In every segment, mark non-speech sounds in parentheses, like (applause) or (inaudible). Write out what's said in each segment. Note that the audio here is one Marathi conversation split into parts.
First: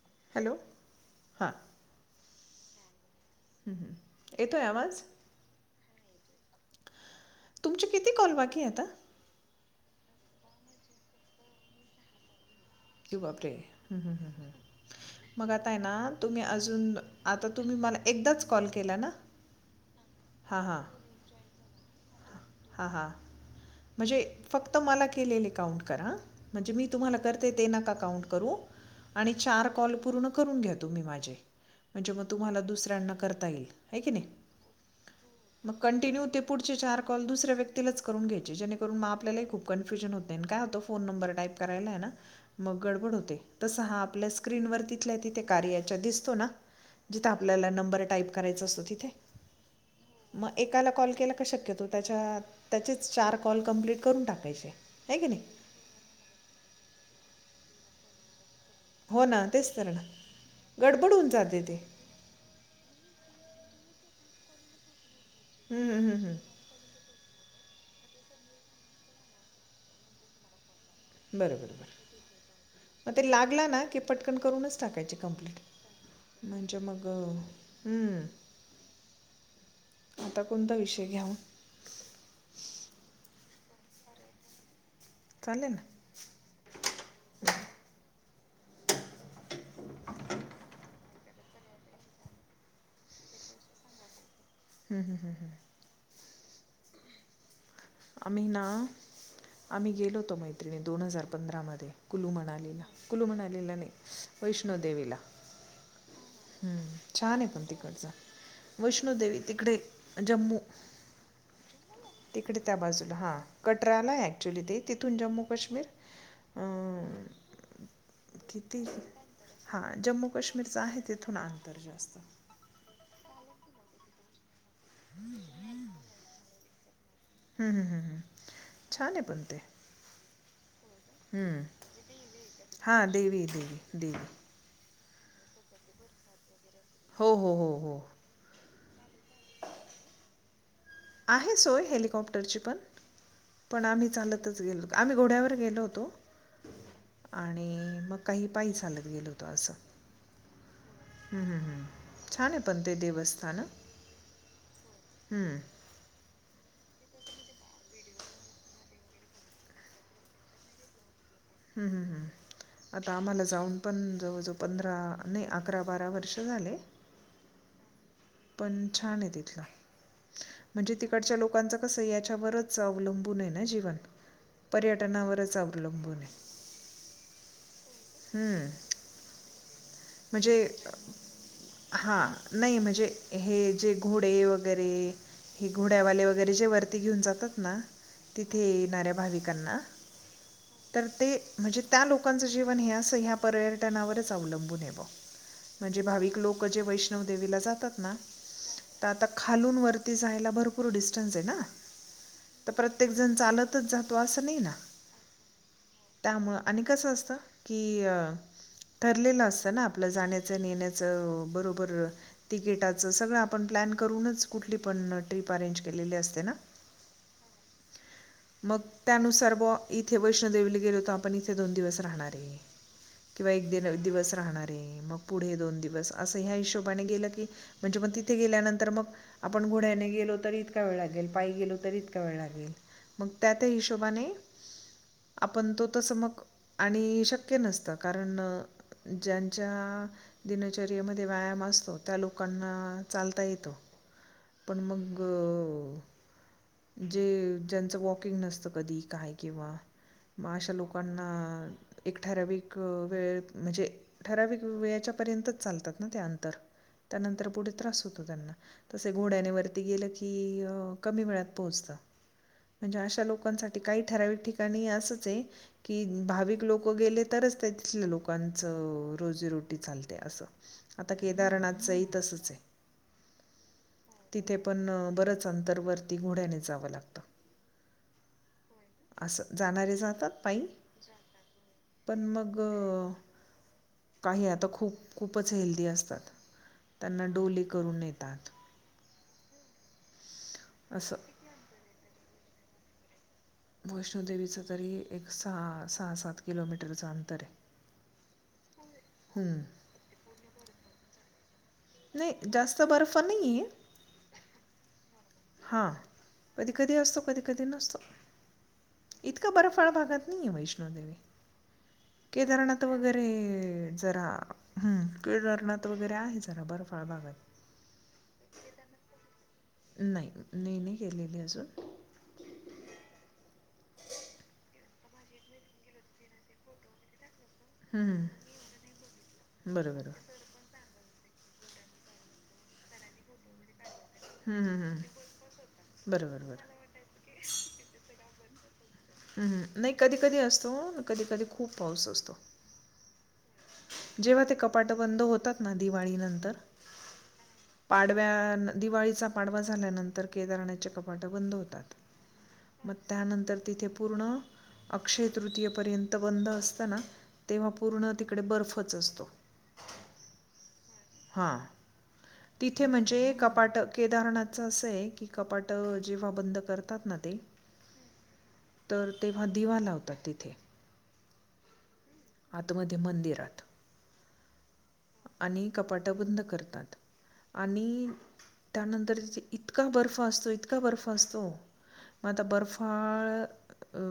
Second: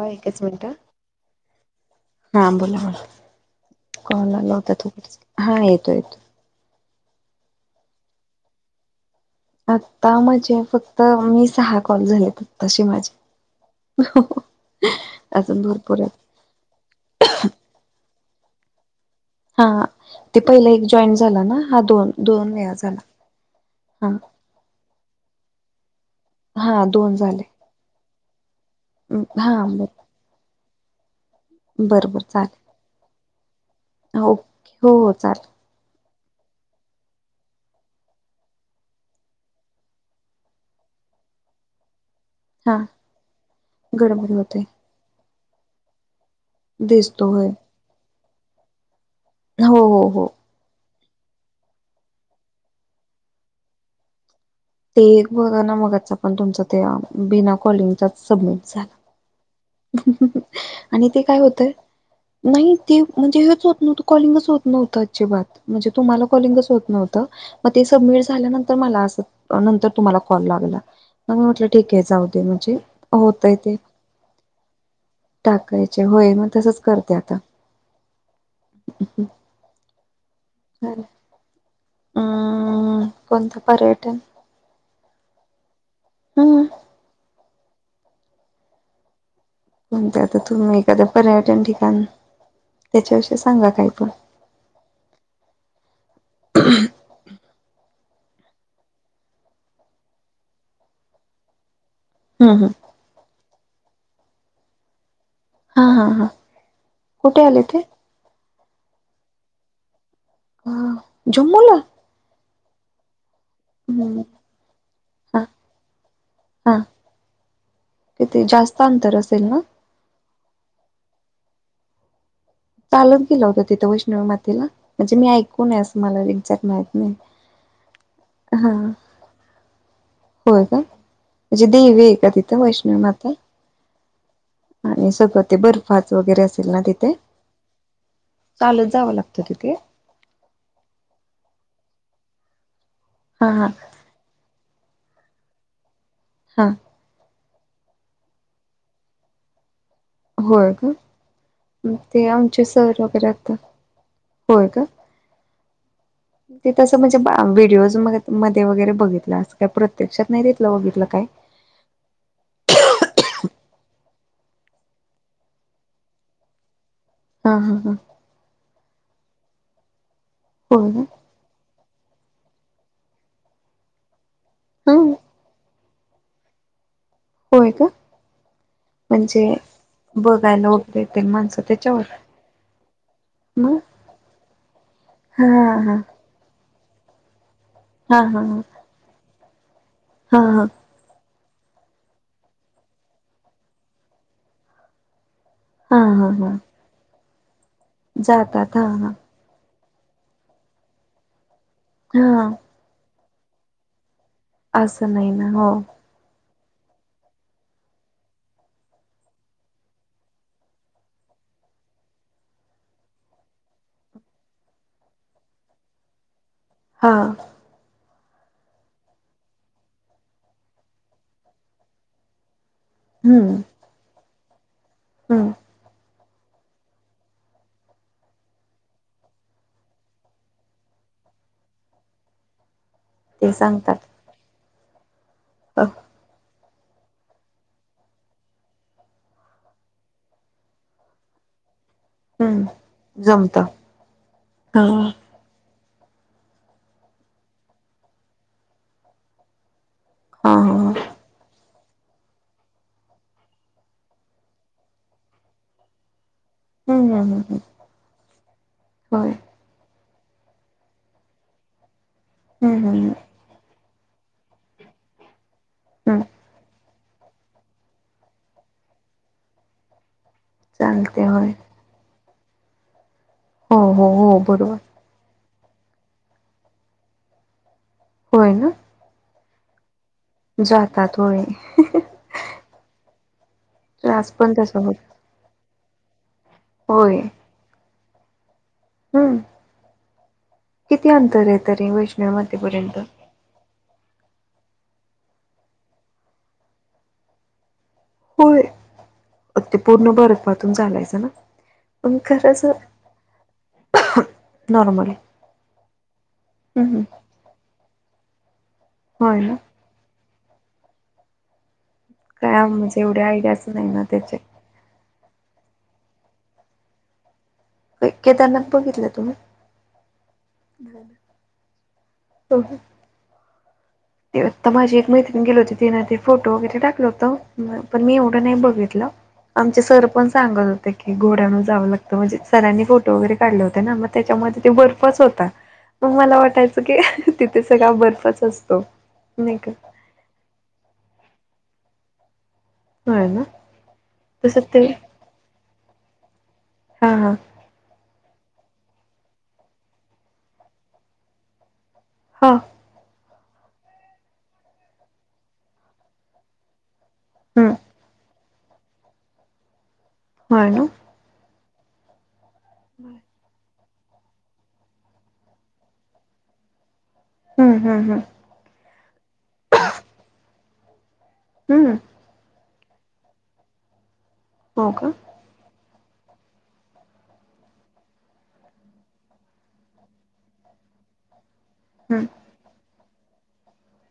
हा एकच हॅलो मिनिट. हां हा बोला, हं, हं. कॉल आला येतो आहे होता आवाज तुमचा, हा येत तेच. तुमची किती कॉल बाकी आता? आता म्हजे फक्त मी सहा कॉल झालेत. आत्ताशे (unintelligible) माझे मग अजून आता आहे ना भरपूर आहेत तुम्ही अजून आता तुम्ही मला एकदाच कॉल केला ना. हा, ते पहिलं एक जॉईंट झाला ना हा दोन. दोन वेळा हा हा, झाला हा म्हणजे फक्त मला काउं करा म्हणजे हा मी दोन तुम्हाला झाले कर काउं करू आणि हा चार बर कॉल पूर्ण करून घ्या तुम्ही माझे बर बर ण तुमला चालेल दता ये ओके हो हो चालेल म कंट्य ते पुढचे चार कॉल दुसऱ्या व्यक्तीलाच करून घ्यायचे जेणेकरून म आपल्याला खूप कन्फ्युजन होते आणि कायतं फोन नंबर टाईप करायला आहे ना. हा मग गडबड होते तस हा गडबड आपल्या होते स्क्रीनवर तिथल्या तिथे कार्याच्या दिस होतोणा दिसतो जीत होय आपल्याला नबर टाईप कराय असतो तिथे. हो, हो. केल का शक्यतो त्याच्या त्याच चार कॉल कंप्लीट करून टाकायचे. ते आहे की एक नाही बघा ना मगच आ पण तुमच ते बिना कॉलिंगचा सबमिट हो ना. तेच तर ना आणि गडबड ते होऊन काय जाते होतय, ते नाही ते म्हणजे हेच कॉलिंगच होत नव्हतं आजीबात हं, म्हणजे हं, हं, तुम्हाला हं. कॉलिंगच होत नव्हत. म ते सबमिट झाल्यानंतर मला अस नंतर तुम्हाला कॉल लागला. मग मी म्हटलं बरोबर, ठीक आहे जाऊ दे म्हणजे म ते होतय लागला ते ना की पटकन करूनच टाकायचे कंप्लीट. चे होय म म्हणजे तसच मग करते आता. हम्म, आता कोणता विषय घ्याव. हम्म कोनत पर्यटन? चाले ना. हम्म कोण ते आता तुम्ही एखादं पर्यटन ठिकाण त्याच्याविषयी सांगा काही पण. हम्म हम्म हम्म हम्. आम्ही ना आम्ही गेलो होतो मैत्रिणी दोन हजार पंधरा मदे. कुलू हम्म हम्म मणालीला कुलू मनालीला नाही वैष्णोदेवीला. हा हा हा हम्म छान कुठे आहे आले पण ते तिकडच वैष्णोदेवी तिकडे जम्मू. अ जम्मूला तिकडे त्या बाजूला हा. कटराला हम्म आहे ॲक्च्युली ते तिथून हा जम्मू काश्मीर अ किती जास्त अंतर असेल ना. कश्मीरचं आहे तिथून अंतर जास्त. गेलं होत तिथं वैष्ण मातेला म्हणजे मी ऐकूूनय असं मला एक्झॅक्ट माहित नाही. हं हं हा छान आहे पण ते. होय का. हम्म म्हणजे देवी आहे का तिथं हा वैष्णवी माता? देवी देवी देवी. आणि सगळं ते बर्फाच वगैरे अस. हो हो हो हो. चालत जावं लागत तिथे. आहे सोय हेलिकॉप्टरची पण हा हा पण आम्ही चालतच गेलो. आम्ही घोड्यावर गेलो होतो. हा. आणि मग काही पाय चालत गेल होत असं. होय का हम्म हम्म हम्म ते छान आहे आमचे पण ते सर वगैरे आता देवस्थान हम्म. त तसं म्हणजे व्हिडिओज मध्ये मध्ये वगैरे बघितलं असं काय प्रत्यक्षात नाही देतलं बघितलं काय. हम्म हम्म हम्. आता आम्हाला जाऊन पण जवळजवळ पंधरा नाही अकरा बारा वर्ष झाले. हा हा हा. पण छान आहे तितलं, होय म्हनजे का तिकडच्या लोकांच कस याच्या वरच अवलंबून हाय ना जीवन, हा पर्यटनावरच आवलंबून कोलंबणे (inaudible) होय का म्हणजे बघायला वगैरे ते माणसं हा त्याच्यावर नाही म्हणजे हे मग जे घोडे वगैरे हा हे हा घोड्यावाले वगैरे जे वरती घेऊन जातात ना हा हा हा तिथे येणाऱ्या भाविकांना हा हा तर ते म्हणजे त्या लोकांचं जीवन हे ह्या पर्यटनावरच अवलंबून हे बो. हा म्हणजे हा भाविक हा लोक जे वैष्णव देवीला जातात ना जातात हा तर हा आता खालून वर वरती जायला भरपूर डिस्टन्स आहे ना हा तर प्रत्येकजण चालतच जाता असं नाही ना हो त्यामुळं आणि कसं असतं की ठरलेलं असतं ना आप आपलं जाण्याचं येण्याचं बरोबर तिकीटाचं सगळं आपण प्लॅन करूनच कुठली पण ट्रिप अरेंज केलेली असते ना हा मग त्यानुसार बुआ इथे वैष्णवदेवीला गेलोत आपण इथे दोन दिवस राहणार ये किंवा हम्म एक दिवस राहणार आहे मग हम्म पुढे दोन दिवस असं ह्या हिशोबाने गेलं की म्हणजे मग तिथे गेल्यानंतर मग आपण घोड्याने गेलो तरी इतका वेळ आली पायी गेलो तरी इतका वेळ लागेल मग ते त्यात ही सांगतात हिशोबाने आपण तो तसं मग आणि शक्य नसतं कारण ज्यां ज्या दिनचरयेमध्ये व्यायाम असतो. त्या हम्म लोकांना चालता जमत येत पण हा हा मग जे ज्यांचं वॉकिंग नसतं कधी काय किंवा म हा अशा लोकांना एक ठराविक वेळ म्हणजे ठराविक वेळेच्या पर्यंतच चालतात ना त्यां हम्म त्यानंतर हम्म पुढे त्रास होतो त्यांना तसे होय घोड्याने वरती गेल की की अ कमी वेळात पोहोचत हम्म म्हणजे हम्म अशा लोकांसाठी काही ठराविक ठिकाणी असच आहे हम्म की भाविक लोक लोक गेले तरच ते तिथल्या लोकांच रोजीरोटी चाल. ते असं आता चालते होय केदारनाथचही तसच आहे. हो हो हो बरोबर. नंतर वरती घोड्यानेच जावं लागतं. होय ना. असं जाणारे जातात पाई जातात होय पण मग त्रास काही पण आता तसा होत खूप खूपच हेल्दी असतात होय त्यांना डोली करून ने हम्म किती असं अंतर आहे तरी वैष्णव माते पर्यंत वैष्णव देवीच तरी एक सहा सात किलोमीटरचं अंतर आहे. होय हं. ते पूर्ण बर्फातुन चालायचं ना. पण नाही खरंच जास्त बर्फ नाही ये. नॉर्मल हां कधी कधी असतो कधी कधी नसतो. होय इतका ना बर्फाळ भागात नाहीय वैष्णव देवी काय केदारनाथ म्हणजे वगैरे एवढ्या आयडियाच नाही ना जरा त्याचे हम्म. केदारनाथ वगैरे आहे जरा बर्फाळ भागात केदारनाथ बघितलं तुम्ही नाही नाही नाही गेलेली अजून हो हो. ते आता माझी एक मैत्रिण गेली होती. तेन ते फोटो वगैरे टाकलं होत. पण मी हं, एवढं नाही बघितलं. आमचे बरं सर बरं पण सांगत होते. की घोड्यान जावं लागतं. म्हणजे सरांनी फोटो वगरे काढले होते ना. म हं, त्याच्यामध्ये ते हं, हं. बर्फच होता. म बरं मला बरं बरं वाटायचं की तिथे सगळा बर्फच असतो. हम्म नाही कधी कधी असतो, कधी कधी खूप पाऊस असतो. होय ना. जेव्हा ते कपाट बंद होतात ना, दिवाळी नंतर. हा हा. पाडव्या दिवाळीचा पाडवा झाल्यानंतर, केदारनाथचे कपाट बंद होतात. हा मग त्यानंतर तर तिथे पूर्ण अक्षय तृतीयपर्यंत बंद असताना तेव्हा हम्म पूर्ण इकडे बर्फच असतो. हो ना. हा तिथे म्हणजे कपाट केदारनाथच असं आहे की कपाट जेव्हा बंद करत हम्म हम्म हम्म. तर तेव्हा दिवा लावतात तिथे. हम्म. आतमध्ये मंदिरात. हो का? कपाटबंद करतात. आणि त्यानंतर तिथे इतका बर्फ असतो, इतका बर्फ असतो. हम्म मग आता बर्फाळ अ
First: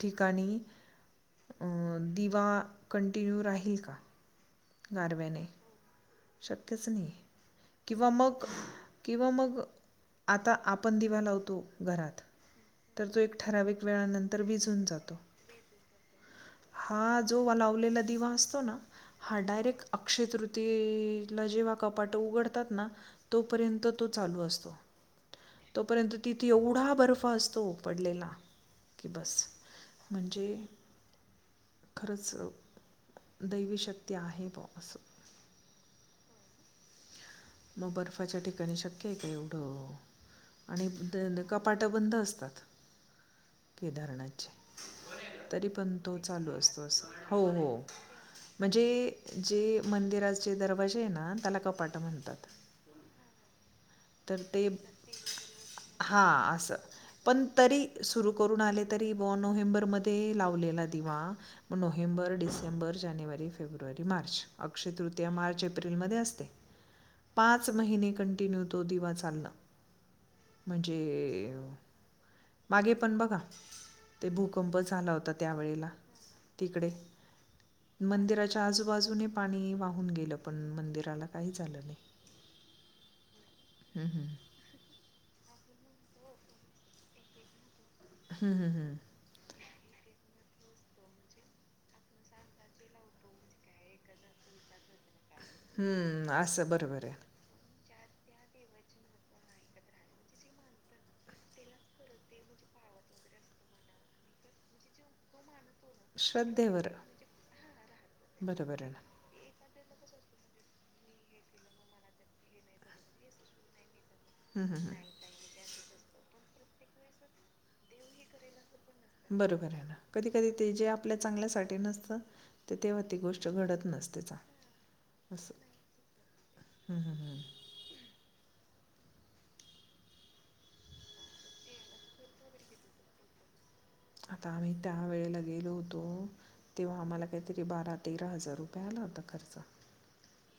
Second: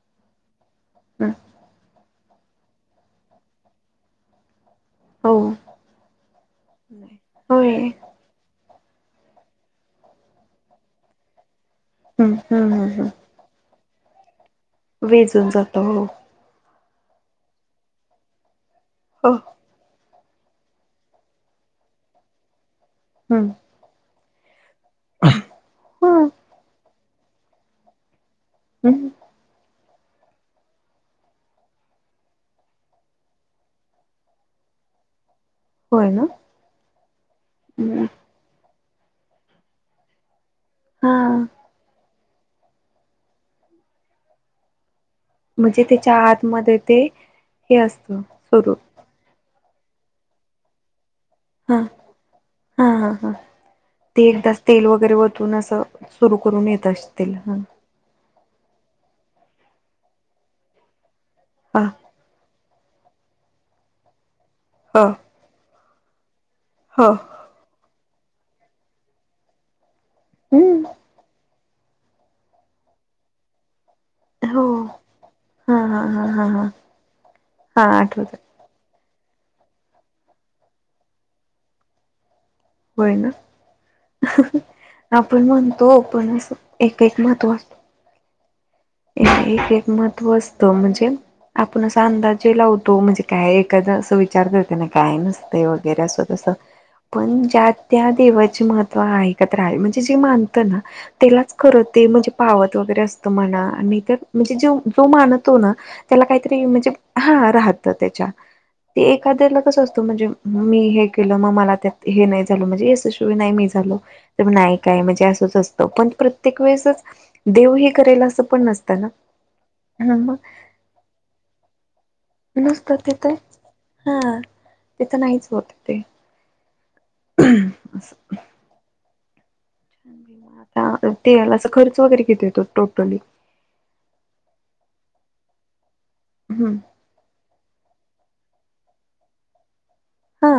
ठिकाणी हम्म अ दिवा कंटिन्यू राहील का? हो गारव्याने शक्यच नाही, होय किंवा मग किंवा मग आता आपण दिवा लावतो, घरात हं, हं, तर तो एक ठराविक वेळानंतर विझून जातो विजून जातो. हो. हा जो लावलेला दिवा असतो ना, हो. हा डायरेक्ट अक्षय तृतीय जेव्हा कपाट उघडतात ना, हं, तोपर्यंत तो चालू असतो. तोपर्यंत हं, तिथे एवढा बर्फ असतो, पडलेला. हं. की बस. म्हणजे खरंच दैवीशक्ती आहे, बा असं हाय ना. मग हं. बर्फाच्या ठिकाणी शक्यय का? एवढं, आणि हां. कपाट बंद अस तात, केदाारनाथचे. तरी म्हणजे पण तो त्याच्या चालू आतमध्ये असतो अस, ते हो हो हे असतं सुरू म्हणजे जे मंदिराचे दरवाजेय ना, त्याला कपाट म्हणतात. ह ह ह. ते एकदा तेल वगैरे वतून असं सुरू हां करून असं येत असतील, पण ह. तरी सुरू करून आले तरी बा, नोव्हेंबर मध्ये लावलेला दिवा म हां, नोव्हेंबर, डिसेंबर, बर, जानेवारी, फेब्रुवारी, मार्च अक्षय हां, तृतीया मार्च एप्रिलमध्ये असते. हां. पाच महिने कंटिन्यू तो दिवा चाला. हं. म्हणजे मागे पण बघा ते हो. भूकंप झाला होता, त्यावेळेला हां, हां, हां, हां, हां. तिकडे हां, आठवतंय. मंदिराच्या आजूबाजू जुने पाणी वाहून गेलं पण, मंदिराला काहीच झालं नाही. होय ना, हं, हं. आपण म्हणतो पण अस एक एक महत्व असत, हं, हं, हं. क एक महत्व अस बा म्हणजे आपण असा अंदाजे लावतो, म्हणजे काय एखादा अस विचार कर त्यांना काय नसते वगैरे, अस हं, तस, असं बरोबर आहे. पण ज्या त्या देवाचे महत्त्व ऐकत राहावे म्हणजे जे मानत ना त्यालाच खर ते पावत वगैरे असत म्हणा मि तर म्हणजे जो मानत तो ना त्याला काही तरी श्रद्धेवर म्हणजे ह राहत त्याच्या बरोबर आहे ना. एखाद्याला कस असतो म्हणजे मी हे केलं मग मला त्यात हे नाही झाल म्हणजे यशशिवाय नाही मी झालो तर हं, ना हं, काय म्हणजे असंच असतं पण प्रत्येक वेळेसच देव हे करायला असं पण नसतं बरोबर आहे ना कधी कधी ते जे आपल्या चांगल्या साठी नसतं ते नुसत तेव्हा ती तिथं गोष्ट घडत हा नसते चा तिथं नाहीच होत ते हम्म अस छान, आता तेला अस खर्च वगैरे किती येतो टोटली. आता आम्ही त्या वेळेला गेलो होतो, हम्म तेव्हा आम्हाला काहीतरी बारा तेरा हजार रुपया आला होता खर्च. हा.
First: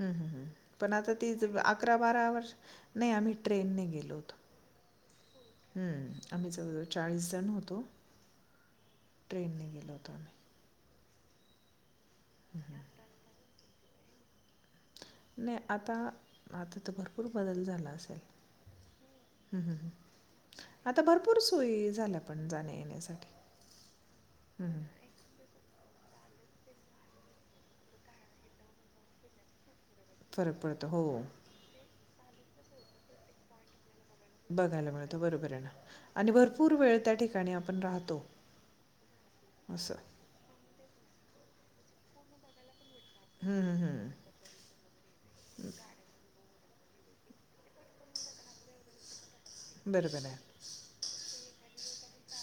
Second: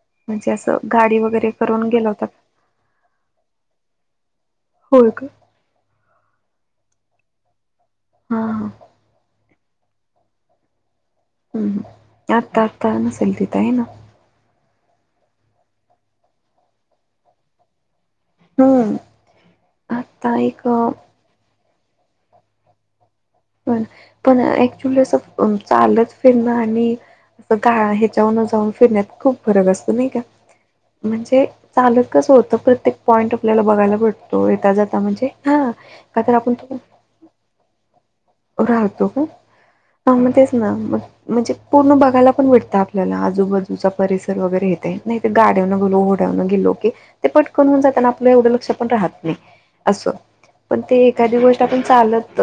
हम्म हम्म हम्म, म्हणजे असं पण आता गाडी ती वगैरे करून अकरा गेला होता बारा वर्ष नाही आम्ही ट्रेनने गेलो होतो. होय का? हम्म, आम्ही जवळ चाळीस जण होतो. ह ह. ट्रेनने गेलो होतो आम्ही हम्म हम आता आता नसेल तिथे हाय ना नाही आता आता तर भरपूर बदल झाला असेल हम्म हं, हं, हं. आता एक आता भरपूर सोयी झाल्या पण जाण्या येण्यासाठी पण ऍक्च्युली असं चालत फिरणं आणि अस गाडी ह्याच्यावरन जाऊन फिरण्यात खूप फरक असत नाही का फरक पडतो. हो. म्हणजे चालत कस होतं प्रत्येक पॉईंट आपल्याला बघायला पडत. बघायला मिळत बरोबर आहे ना का आणि तर आपण भरपूर वेळ त्या ठिकाणी आपण राहतो. राहतो असं. ना तेच ना म्हणजे पूर्ण बघायला पण भेटत आपल्याला हं, हं, आजूबाजूचा हं. परिसर वगैरे येत आहे, नाही ते गाड्यावरण गेलो, घोड्यानंवरण गेलो. ते पटकन होऊन जातना आपलं एवढं लक्ष पण राहत नाही अस बरोबर आहे. पण ते एखादी गोष्ट आपण चालत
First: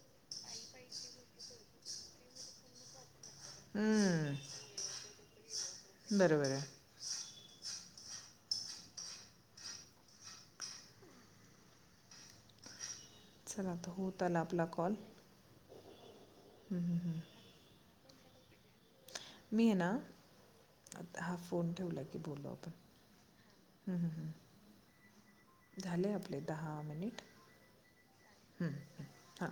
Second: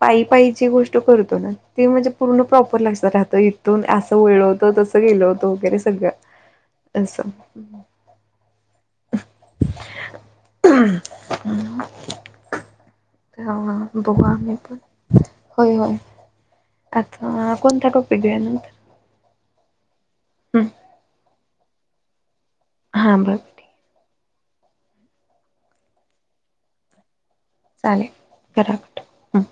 पायी पायीची गोष्ट करतो ना ते म्हणजे पूर्ण प्रॉपर लक्षात रहात तर इथून असं हं. वळलो होत तसं गेल होतं वगैरे बरोबर आहे. सगळं असं (inaudible) चला आता ह् होत बघू आला आम्ही पण (inaudible) होय होय हं, हं, हं. आता कोणता टॉपिक घेऊया नंतर मी आहे ना हा फोन ठेवला की बोलू हां बरं ठीक आहे आपण ह् झाले आपले दहा मिनिट चालेल करा कट हम हां